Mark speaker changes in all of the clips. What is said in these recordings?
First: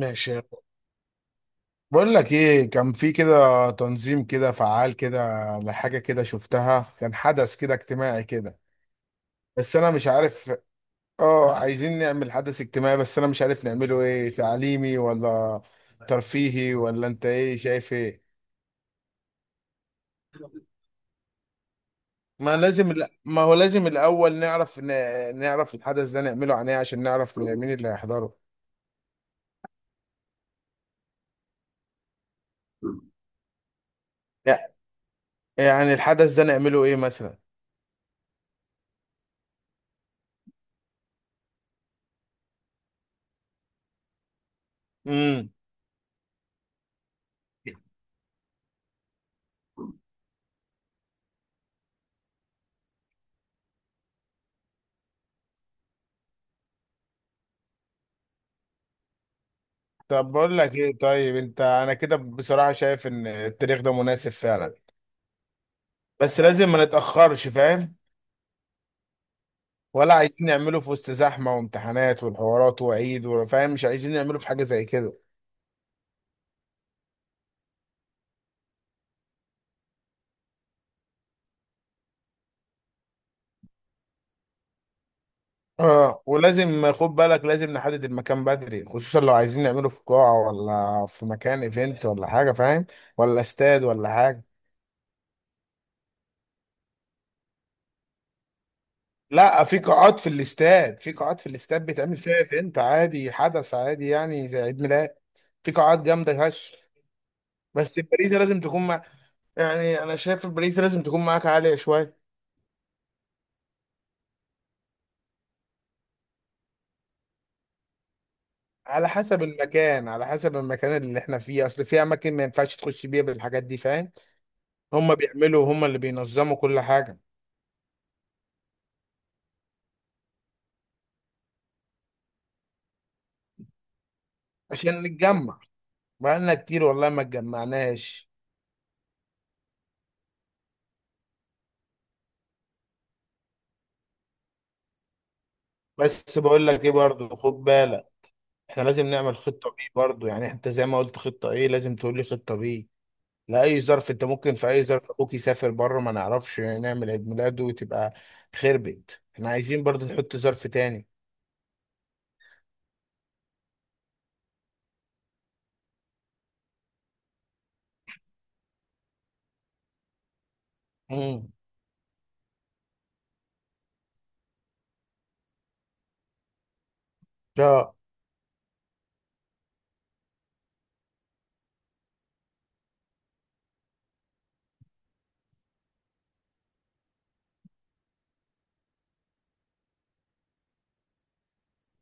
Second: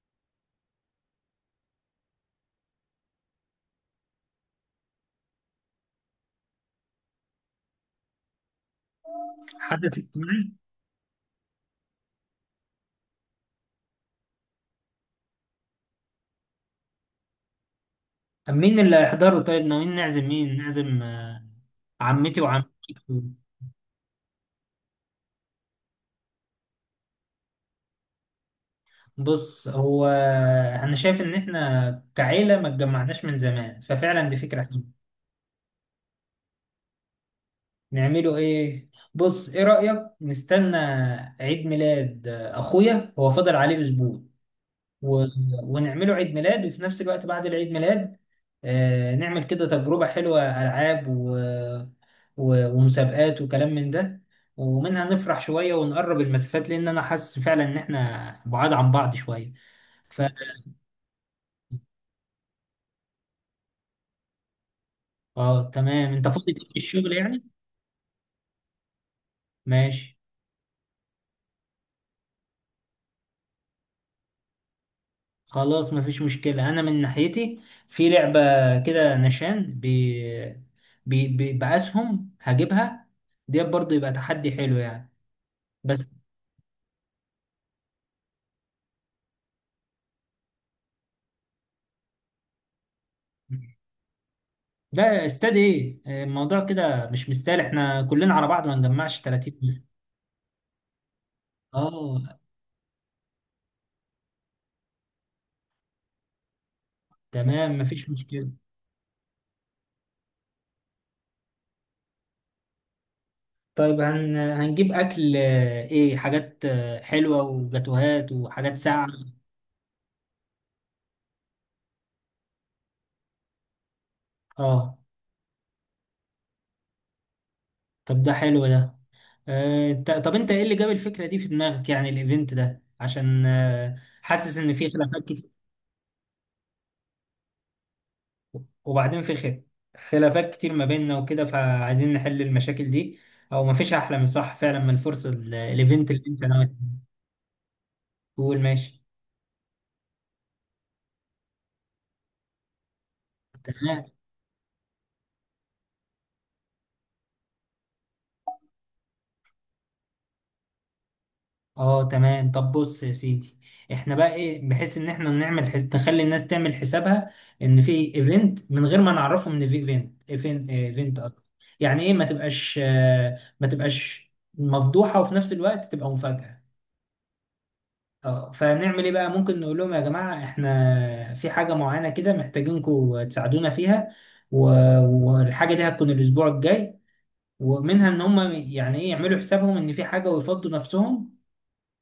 Speaker 1: ماشي. بقول لك ايه، كان في كده تنظيم كده فعال كده لحاجه كده شفتها، كان حدث كده اجتماعي كده، بس انا
Speaker 2: حدث
Speaker 1: مش
Speaker 2: اجتماعي.
Speaker 1: عارف. اه، عايزين نعمل حدث اجتماعي بس انا مش عارف نعمله ايه، تعليمي ولا ترفيهي؟ ولا انت ايه شايف ايه؟
Speaker 2: طب مين اللي هيحضره؟ طيب ناويين نعزم مين؟ نعزم آه، عمتي وعمتك.
Speaker 1: ما هو لازم الاول نعرف نعرف الحدث ده نعمله عن ايه عشان نعرف مين اللي هيحضره.
Speaker 2: بص هو انا شايف ان احنا كعيلة ما اتجمعناش من زمان، ففعلا دي فكرة
Speaker 1: لا،
Speaker 2: حلوة.
Speaker 1: يعني الحدث ده نعمله ايه مثلا؟
Speaker 2: نعمله ايه؟ بص، ايه رأيك نستنى عيد ميلاد؟ اخويا هو فاضل عليه اسبوع و... ونعمله عيد ميلاد، وفي نفس الوقت بعد العيد ميلاد نعمل كده تجربة حلوة، ألعاب ومسابقات وكلام من ده، ومنها نفرح شوية ونقرب المسافات لأن أنا حاسس فعلا إن إحنا بعاد عن بعض شوية. ف
Speaker 1: طب بقول لك ايه، طيب انت، انا كده بصراحة شايف ان التاريخ ده مناسب فعلا.
Speaker 2: آه تمام، أنت
Speaker 1: بس
Speaker 2: فاضي
Speaker 1: لازم
Speaker 2: في
Speaker 1: ما
Speaker 2: الشغل يعني؟
Speaker 1: نتأخرش، فاهم؟ ولا
Speaker 2: ماشي.
Speaker 1: عايزين نعمله في وسط زحمة وامتحانات والحوارات وعيد، وفاهم مش عايزين نعمله في حاجة زي كده.
Speaker 2: خلاص، مفيش مشكلة أنا من ناحيتي. في لعبة كده نشان بأسهم هجيبها ديت، برضه يبقى تحدي حلو يعني. بس
Speaker 1: اه، ولازم خد بالك لازم نحدد المكان بدري، خصوصا لو عايزين نعمله في قاعة ولا في مكان ايفنت ولا حاجة، فاهم؟ ولا استاد ولا حاجة.
Speaker 2: ده استاد ايه؟ الموضوع كده مش مستاهل، احنا كلنا على بعض ما نجمعش 30
Speaker 1: لا، في
Speaker 2: جنيه.
Speaker 1: قاعات في الاستاد، بيتعمل فيها
Speaker 2: اه
Speaker 1: ايفنت عادي، حدث عادي يعني زي عيد ميلاد. في قاعات جامدة هش.
Speaker 2: تمام،
Speaker 1: بس
Speaker 2: مفيش
Speaker 1: الباريزي
Speaker 2: مشكله.
Speaker 1: لازم تكون مع، يعني انا شايف الباريزي لازم تكون معاك عالية شوية.
Speaker 2: طيب هنجيب اكل ايه؟ حاجات حلوه وجاتوهات وحاجات ساقعه.
Speaker 1: على حسب المكان، اللي احنا فيه، اصل في اماكن ما ينفعش تخش بيها بالحاجات دي، فاهم؟
Speaker 2: اه
Speaker 1: هم بيعملوا، هم اللي بينظموا كل حاجة.
Speaker 2: طب ده حلو ده. طب انت ايه اللي جاب الفكره دي في دماغك؟ يعني الايفنت ده عشان حاسس ان في
Speaker 1: عشان
Speaker 2: خلافات كتير.
Speaker 1: نتجمع، بقالنا كتير والله ما اتجمعناش.
Speaker 2: وبعدين في خلافات كتير ما بيننا وكده، فعايزين نحل المشاكل دي. او مفيش احلى من صح، فعلا من الفرصه الايفنت اللي
Speaker 1: بس
Speaker 2: انت
Speaker 1: بقول
Speaker 2: ناوي.
Speaker 1: لك ايه برضه، خد بالك
Speaker 2: قول
Speaker 1: احنا
Speaker 2: ماشي.
Speaker 1: لازم نعمل خطة بي برضه. يعني انت زي ما قلت خطة ايه، لازم تقول لي خطة بي لأي
Speaker 2: تمام،
Speaker 1: ظرف. انت ممكن في اي ظرف اخوك يسافر بره، ما نعرفش نعمل عيد ميلاده، وتبقى خربت. احنا عايزين برضه نحط ظرف تاني.
Speaker 2: اه تمام. طب بص يا سيدي، احنا بقى ايه بحيث ان احنا نعمل نخلي الناس تعمل حسابها ان في ايفنت، من غير ما نعرفهم ان في ايفنت اصلا.
Speaker 1: امم.
Speaker 2: يعني ايه، ما تبقاش مفضوحة، وفي نفس الوقت تبقى مفاجأة.
Speaker 1: لا.
Speaker 2: اه، فنعمل ايه بقى؟ ممكن نقول لهم يا جماعة، احنا في حاجة معينة كده محتاجينكم تساعدونا فيها، و... والحاجة دي هتكون الاسبوع الجاي، ومنها ان هم يعني ايه يعملوا حسابهم ان في حاجة ويفضوا نفسهم،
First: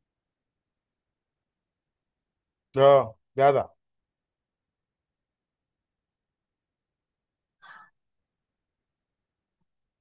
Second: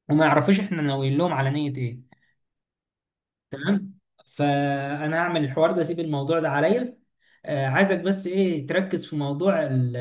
Speaker 2: وما يعرفوش احنا ناويين لهم على نية ايه.
Speaker 1: لا جدع،
Speaker 2: تمام، فانا هعمل الحوار ده، اسيب الموضوع ده عليا. عايزك بس ايه تركز في موضوع ال-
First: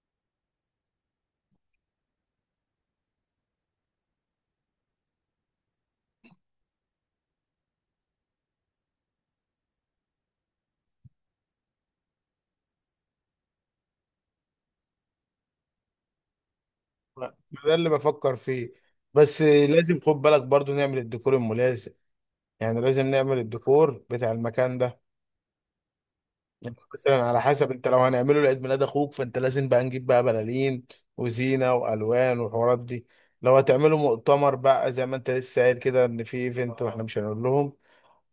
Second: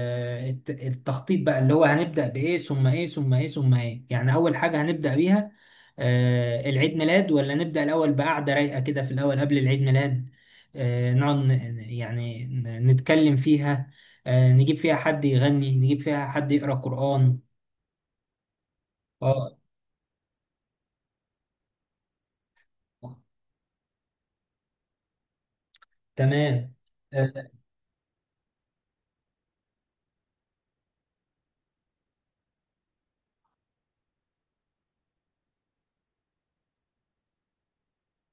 Speaker 2: الت- التخطيط بقى، اللي هو هنبدأ بايه ثم ايه ثم ايه ثم ايه؟ يعني اول حاجة هنبدأ بيها العيد ميلاد، ولا نبدأ الاول بقعدة رايقة كده في الاول قبل العيد ميلاد؟ نقعد نتكلم فيها، نجيب فيها حد يغني، نجيب فيها حد يقرأ
Speaker 1: ما
Speaker 2: قرآن.
Speaker 1: ده اللي بفكر فيه. بس
Speaker 2: اه
Speaker 1: لازم خد بالك برضه نعمل الديكور الملازم، يعني لازم نعمل الديكور بتاع المكان ده.
Speaker 2: تمام.
Speaker 1: يعني مثلا، على
Speaker 2: آه،
Speaker 1: حسب، انت لو هنعمله لعيد ميلاد اخوك فانت لازم بقى نجيب بقى بلالين وزينة والوان والحوارات دي. لو هتعملوا مؤتمر بقى زي ما انت لسه قايل كده، ان في ايفنت واحنا مش هنقول لهم،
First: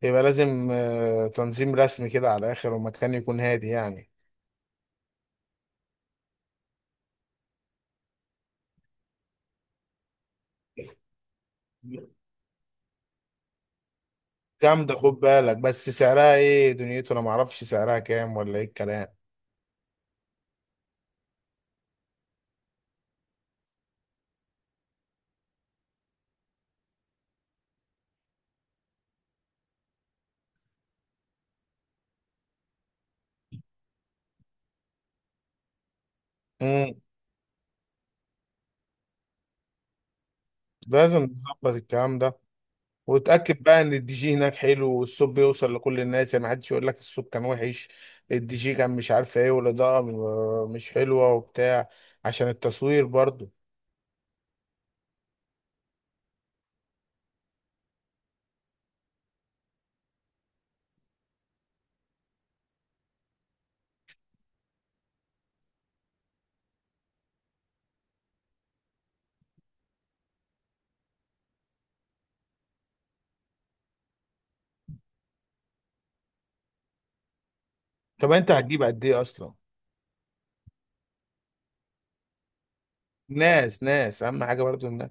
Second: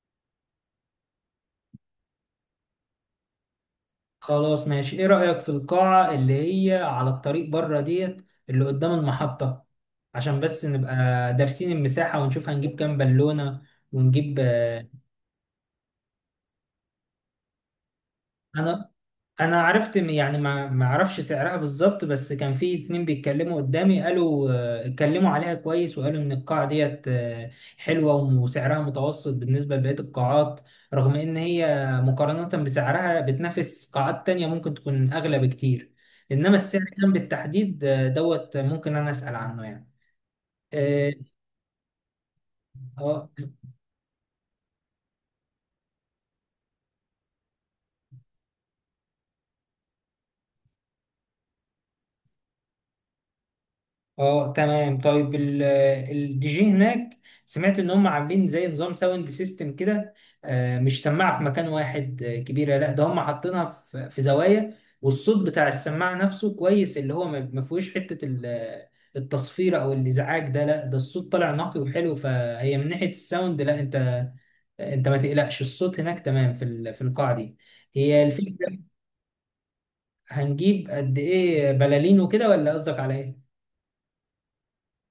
Speaker 1: يبقى لازم تنظيم رسمي كده على الاخر، ومكان يكون هادي يعني.
Speaker 2: خلاص ماشي. ايه رأيك في القاعة اللي هي على الطريق بره ديت اللي قدام المحطة؟ عشان بس نبقى دارسين المساحة، ونشوف هنجيب كام بالونة ونجيب
Speaker 1: جامدة، خد بالك بس سعرها ايه، دنيته انا معرفش سعرها كام ولا ايه
Speaker 2: انا
Speaker 1: الكلام.
Speaker 2: انا عرفت يعني ما اعرفش سعرها بالظبط، بس كان في اتنين بيتكلموا قدامي، قالوا اتكلموا عليها كويس، وقالوا ان القاعة ديت حلوة وسعرها متوسط بالنسبة لبقية القاعات. رغم ان هي مقارنة بسعرها بتنافس قاعات تانية ممكن تكون اغلى بكتير، انما السعر
Speaker 1: امم.
Speaker 2: كان بالتحديد دوت، ممكن انا اسأل عنه يعني. اه
Speaker 1: لازم نظبط الكلام ده.
Speaker 2: آه،
Speaker 1: وتأكد بقى ان الدي جي هناك حلو والصوت بيوصل لكل الناس، يعني محدش يقول لك الصوت كان وحش، الدي جي كان مش عارف ايه، والاضاءة مش حلوة وبتاع. عشان التصوير برضو.
Speaker 2: اه تمام. طيب الدي جي هناك، سمعت ان هم عاملين زي نظام ساوند سيستم كده، مش سماعه في مكان واحد كبيره، لا ده هم حاطينها في زوايا، والصوت بتاع السماعه نفسه كويس، اللي هو ما فيهوش حته التصفير او الازعاج ده، لا ده الصوت طالع نقي وحلو. فهي من ناحيه الساوند، لا انت ما تقلقش، الصوت هناك تمام في في القاعه دي. هي
Speaker 1: طب انت
Speaker 2: الفكره.
Speaker 1: هتجيب قد ايه اصلا؟
Speaker 2: هنجيب قد ايه بلالين وكده ولا قصدك على ايه؟
Speaker 1: ناس ناس، اهم حاجة برضو الناس.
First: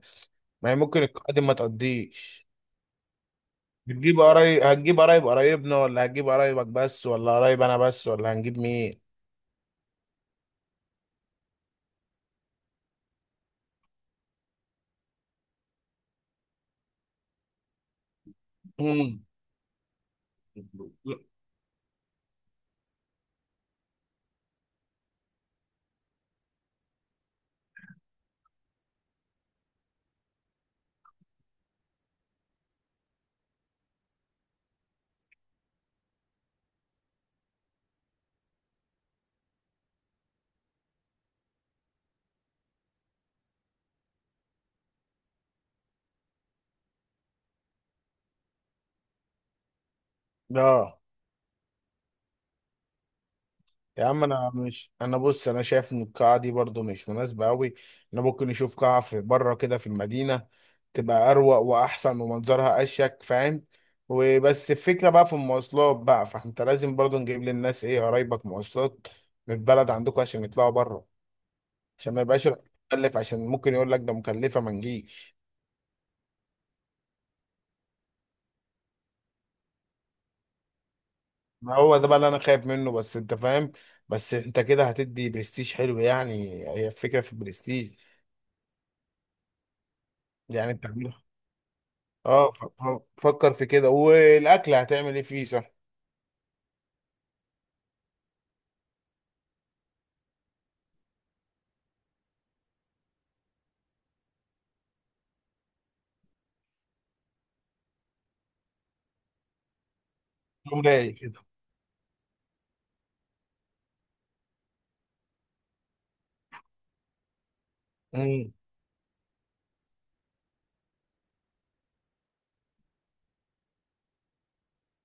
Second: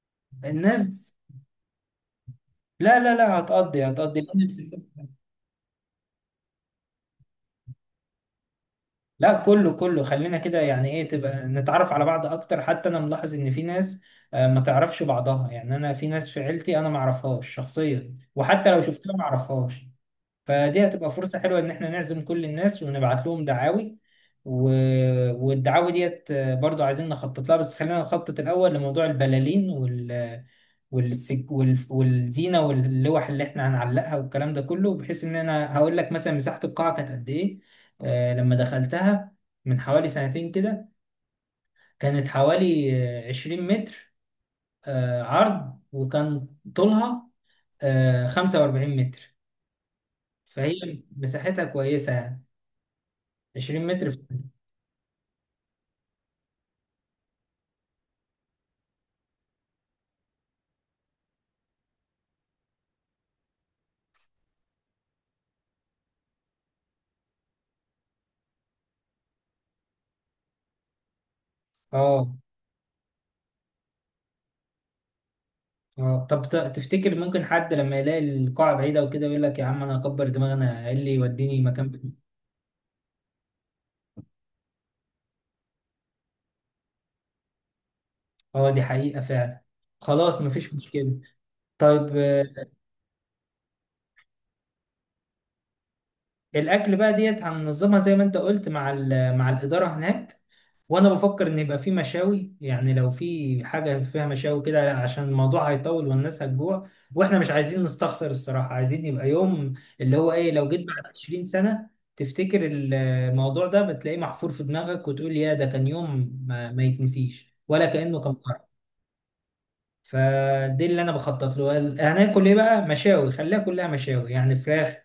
Speaker 1: ما هي ممكن
Speaker 2: الناس.
Speaker 1: القادم ما تقضيش.
Speaker 2: لا لا لا، هتقضي
Speaker 1: بتجيب
Speaker 2: هتقضي
Speaker 1: قرايب، هتجيب قرايب قرايبنا ولا هتجيب قرايبك بس ولا قرايب انا بس ولا هنجيب مين؟
Speaker 2: لا، كله كله خلينا كده، يعني ايه، تبقى نتعرف على بعض اكتر. حتى انا ملاحظ ان في ناس ما تعرفش بعضها، يعني انا في ناس في عيلتي انا ما اعرفهاش شخصيا، وحتى لو
Speaker 1: امم.
Speaker 2: شفتها ما اعرفهاش. فدي هتبقى فرصة حلوة إن إحنا نعزم كل الناس ونبعت لهم دعاوي، و... والدعاوي ديت برضو عايزين نخطط لها، بس خلينا نخطط الأول لموضوع البلالين والزينة واللوح اللي إحنا هنعلقها والكلام ده كله، بحيث إن أنا هقول لك مثلا مساحة القاعة كانت قد إيه. لما دخلتها من حوالي سنتين كده، كانت حوالي 20 متر عرض، وكان طولها 45 متر. فهي
Speaker 1: اه.
Speaker 2: مساحتها كويسة يعني، 20
Speaker 1: يا
Speaker 2: متر
Speaker 1: عم انا مش، انا بص، انا شايف ان القاعه دي برضو مش مناسبه قوي. انا ممكن نشوف قاعه في بره كده في المدينه، تبقى اروق واحسن ومنظرها اشيك، فاهم؟ وبس الفكره بقى في المواصلات بقى، فانت لازم برضو نجيب للناس ايه قرايبك مواصلات من البلد عندكم عشان يطلعوا بره، عشان ما
Speaker 2: اه
Speaker 1: يبقاش مكلف، عشان ممكن يقول لك ده مكلفه ما نجيش.
Speaker 2: اه. طب تفتكر ممكن حد لما يلاقي القاعة بعيدة وكده يقول لك يا عم انا هكبر دماغي، انا ايه اللي يوديني
Speaker 1: ما
Speaker 2: مكان
Speaker 1: هو ده بقى
Speaker 2: بعيد؟
Speaker 1: اللي انا خايف منه، بس انت فاهم. بس انت كده هتدي برستيج حلو يعني، هي الفكره في البرستيج.
Speaker 2: اه دي حقيقة فعلا. خلاص
Speaker 1: يعني
Speaker 2: مفيش
Speaker 1: انت
Speaker 2: مشكلة.
Speaker 1: عاملها.
Speaker 2: طيب
Speaker 1: اه، فكر في كده. والاكل هتعمل ايه فيه، صح؟
Speaker 2: الاكل بقى ديت هننظمها زي ما انت قلت مع مع الإدارة هناك، وانا بفكر ان يبقى في مشاوي، يعني لو في حاجه فيها مشاوي كده عشان الموضوع هيطول والناس هتجوع، واحنا مش عايزين نستخسر، الصراحه عايزين يبقى يوم اللي هو ايه، لو
Speaker 1: يوم
Speaker 2: جيت بعد
Speaker 1: رايق كده.
Speaker 2: 20 سنه تفتكر الموضوع ده بتلاقيه محفور في دماغك، وتقول يا ده كان يوم ما يتنسيش ولا كانه كان.
Speaker 1: امم.
Speaker 2: فدي اللي انا بخطط له. هناكل ايه بقى؟ مشاوي، خليها كلها مشاوي، يعني فراخ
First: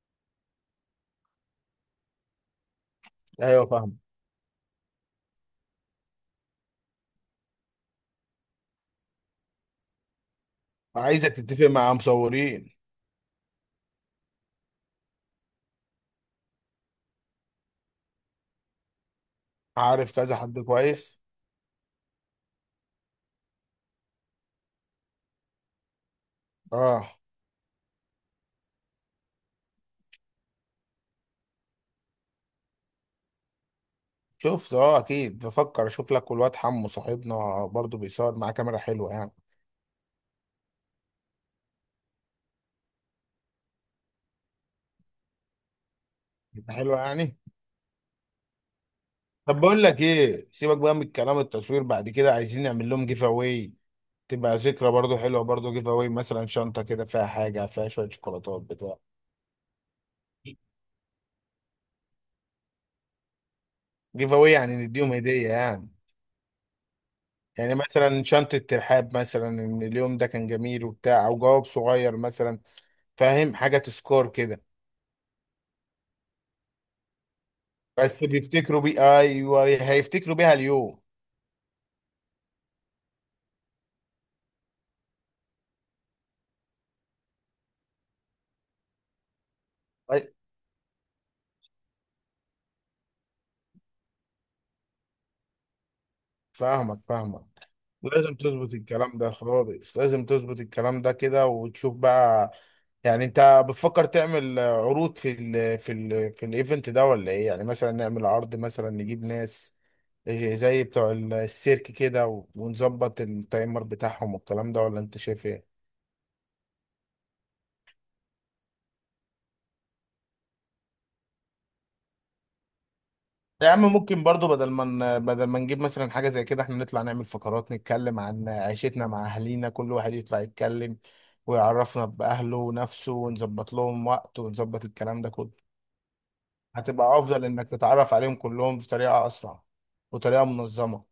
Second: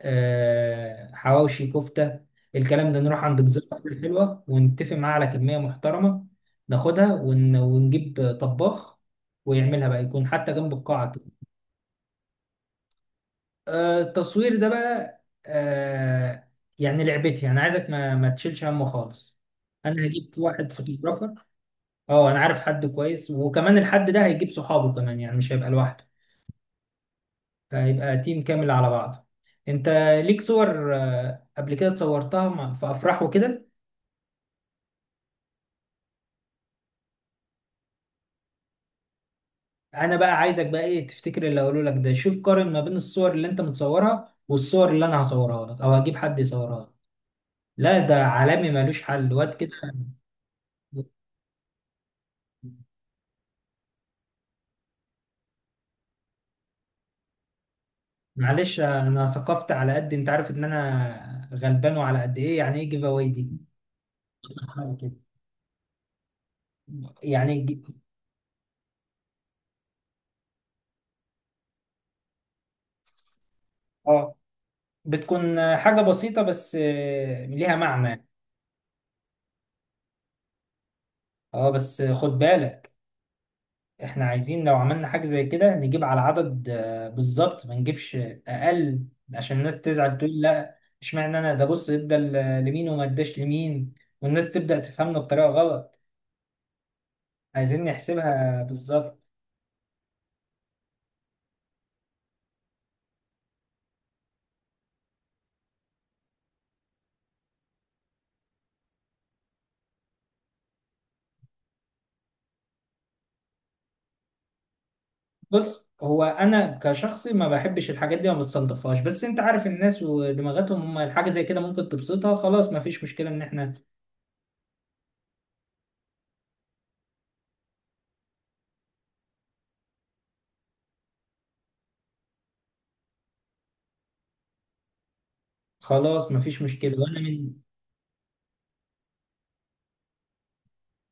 Speaker 2: حواوشي، كفته، الكلام ده. نروح عند جزار
Speaker 1: ايوه، فاهم.
Speaker 2: أكل حلوه ونتفق معاه على كميه محترمه، ناخدها ونجيب طباخ ويعملها بقى، يكون حتى جنب القاعه كده.
Speaker 1: عايزك تتفق مع مصورين،
Speaker 2: التصوير ده بقى، آه، يعني لعبتي، انا عايزك ما تشيلش همه خالص. انا
Speaker 1: عارف
Speaker 2: هجيب
Speaker 1: كذا حد
Speaker 2: واحد
Speaker 1: كويس.
Speaker 2: فوتوغرافر. اه انا عارف حد كويس، وكمان الحد ده هيجيب صحابه كمان، يعني مش هيبقى لوحده،
Speaker 1: اه،
Speaker 2: فهيبقى تيم كامل على بعضه. انت ليك صور قبل كده صورتها في افراح وكده؟
Speaker 1: شفت، اه اكيد بفكر اشوف لك، والواد حمو صاحبنا برضو بيصور معاه كاميرا حلوه يعني.
Speaker 2: انا بقى عايزك بقى ايه، تفتكر اللي هقوله لك ده، شوف قارن ما بين الصور اللي انت متصورها والصور اللي انا هصورها لك او هجيب حد يصورها لك.
Speaker 1: حلوه يعني.
Speaker 2: لا ده عالمي ملوش حل، واد
Speaker 1: طب
Speaker 2: كده.
Speaker 1: بقول لك ايه، سيبك بقى من الكلام التصوير، بعد كده عايزين نعمل لهم جيف اواي، تبقى ذكرى برضو حلوه. برضو جيف اواي مثلا شنطه كده فيها حاجه، فيها شويه شوكولاتات
Speaker 2: معلش
Speaker 1: بتاع.
Speaker 2: انا ثقفت على قد، انت عارف ان انا غلبان وعلى قد ايه، يعني ايه جيف اواي دي؟
Speaker 1: جيف اواي يعني
Speaker 2: حاجة
Speaker 1: نديهم
Speaker 2: كده
Speaker 1: هديه يعني،
Speaker 2: يعني
Speaker 1: يعني مثلا شنطه ترحاب مثلا ان اليوم ده كان جميل وبتاع، او جواب صغير مثلا، فاهم؟ حاجه تسكور
Speaker 2: اه.
Speaker 1: كده.
Speaker 2: بتكون حاجة بسيطة بس ليها
Speaker 1: بس
Speaker 2: معنى.
Speaker 1: بيفتكروا بيه، ايوه هيفتكروا بيها اليوم.
Speaker 2: اه بس خد بالك، احنا عايزين لو عملنا حاجة زي كده نجيب على عدد بالظبط، ما نجيبش اقل، عشان الناس تزعل
Speaker 1: أي-
Speaker 2: تقول لا اشمعنى انا ده؟ بص ادى لمين وما اداش لمين، والناس تبدأ تفهمنا بطريقة غلط.
Speaker 1: فاهمك فاهمك.
Speaker 2: عايزين
Speaker 1: لازم
Speaker 2: نحسبها
Speaker 1: تظبط الكلام
Speaker 2: بالظبط.
Speaker 1: ده خالص، لازم تظبط الكلام ده كده وتشوف بقى. يعني انت بتفكر تعمل عروض في ال في ال في الايفنت ده، ولا ايه؟ يعني مثلا نعمل عرض مثلا، نجيب ناس زي بتوع السيرك كده، ونظبط التايمر بتاعهم والكلام ده، ولا انت شايف ايه؟
Speaker 2: بص هو انا كشخصي ما بحبش الحاجات دي، ما بستلطفهاش، بس انت عارف الناس ودماغاتهم، هم الحاجة زي كده ممكن تبسطها، خلاص ما فيش مشكلة ان
Speaker 1: يا
Speaker 2: احنا.
Speaker 1: عم ممكن برضو بدل ما نجيب مثلا حاجة زي كده، احنا نطلع نعمل فقرات نتكلم عن عيشتنا مع اهالينا، كل واحد يطلع يتكلم ويعرفنا بأهله ونفسه، ونظبط لهم وقت ونظبط الكلام ده كله.
Speaker 2: خلاص ما فيش مشكلة
Speaker 1: هتبقى
Speaker 2: وانا
Speaker 1: افضل
Speaker 2: من،
Speaker 1: انك تتعرف عليهم كلهم بطريقه اسرع وطريقه منظمه.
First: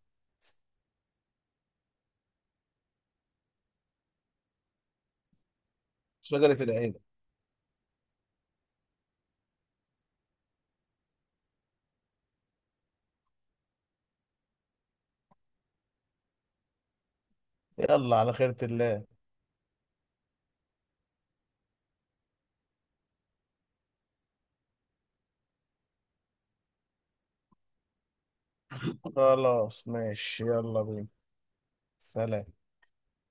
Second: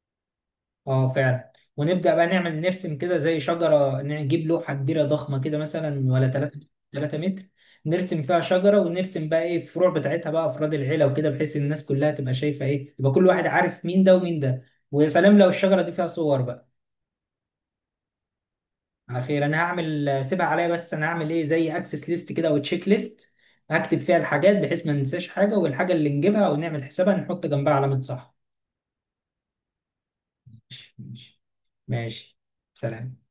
Speaker 2: اه فعلا. ونبدأ بقى نعمل نرسم كده زي شجرة، نجيب لوحة كبيرة ضخمة كده مثلا، ولا 3
Speaker 1: شجره العيله.
Speaker 2: 3 متر، نرسم فيها شجرة ونرسم بقى ايه الفروع بتاعتها بقى افراد العيلة وكده، بحيث الناس كلها تبقى شايفة ايه، يبقى كل واحد عارف مين ده ومين ده، ويا سلام لو الشجرة دي فيها صور بقى.
Speaker 1: يلا على خيرة الله.
Speaker 2: على خير. انا هعمل سيبها عليا، بس انا هعمل ايه زي اكسس ليست كده او تشيك ليست، هكتب فيها الحاجات بحيث ما ننساش حاجة، والحاجة اللي نجيبها او نعمل حسابها نحط جنبها علامة صح.
Speaker 1: خلاص ماشي، يلا
Speaker 2: ماشي،
Speaker 1: بينا.
Speaker 2: ماشي، ماشي.
Speaker 1: سلام.
Speaker 2: سلام.